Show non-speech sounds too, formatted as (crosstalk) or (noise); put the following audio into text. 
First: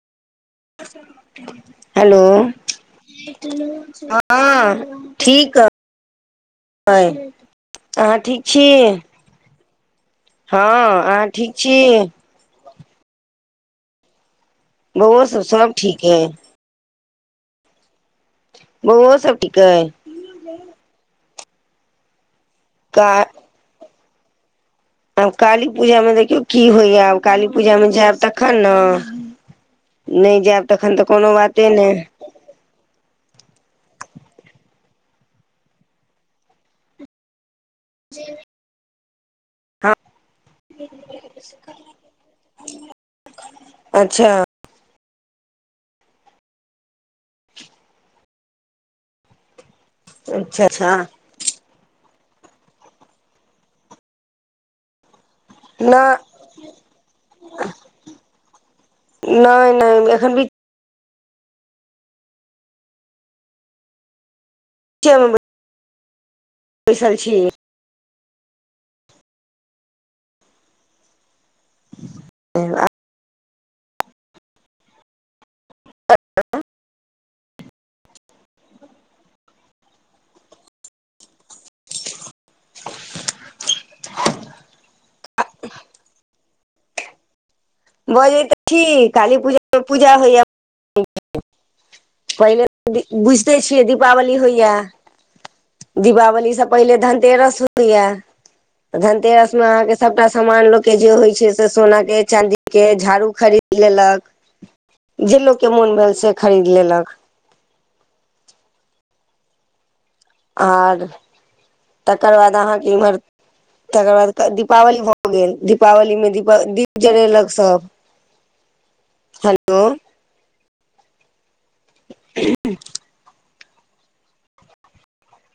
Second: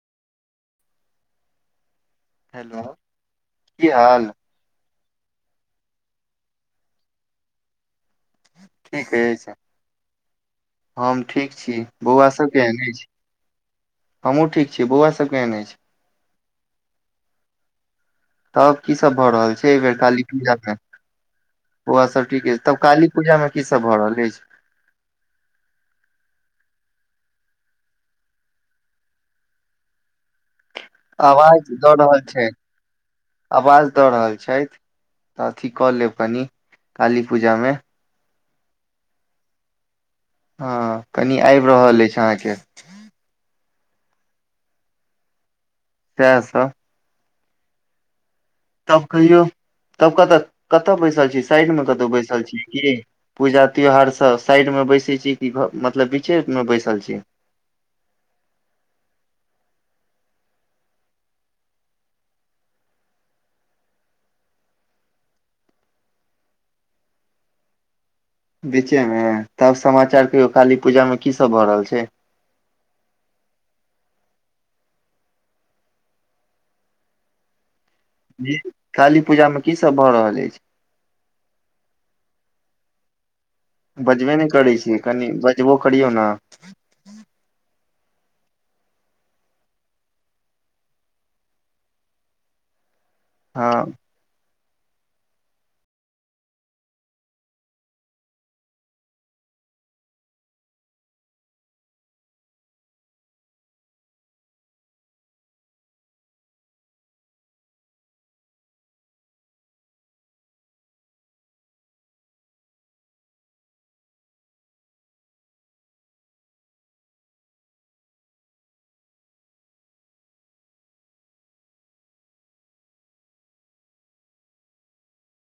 (unintelligible) Hello hello की हाल हँ ठीक ह कहे अ अहाँ ठीक छी ठीक अयछ हम ठीक छी। बौआ सबकेन छी? हमु ठीक। बौआ बौउ सब केहन सब अछि ठीक है? तब की सब बौओ भए रहल ठीक छै एहि अइ बेर काली पूजा मे ओह सब ठीक तब का काली पूजा में की सब भऽ रहल अछि? आब काली पूजामे देखियौ की होइया आब काली पूजामे जायब तखन ने नहि जायब तखन तऽ कोनो बाते ने। ब छै। आवाज दऽ रहल छथि तऽ अथी कऽ लेब कनि काली पूजामे। जी हँ कनि आबि रहल अछि अहाँके अच्छा तसँ तब कहियो तब कतऽ अच्छा अच्छा कतऽ पैसा छी। साइड मे कतौ बैसल छी की पूजा त्योहार सब साइड में बैसे छी। ई घ मतलब नहि बीचे में बैसल छी। नहि नहि एखन भी च (unintelligible) बैसल छी। बीचे मे तब समाचार कहियौ काली पूजा मे की सब भऽ रहल छै? (unintelligible) ह अच्छा (unintelligible) जी काली पूजा मे की सब भऽ रहल अछि? बजबे नहि करै छ कनि बजबो करियौ ने। बजे तऽ ठ काली पूजा पूजा होइयहिले (unintelligible) बुझिते हँ छियै दीपावली होइया। दीपावली से पहिले धनतेरस होैया। धनतेरस में अहाँ के सबटा समामान लोक के जे होइ छै से सोना के चाँदी। के झाड़ू खरीद लेलक जे लोक के मोन भेल से खरीद लेलक। आर तकर बाद अहाँके इम्हर तकर बाद क दीपावली भऽ गेल दीपावली मे दीपक दीप जरेलक सब हेलो। (inaudible)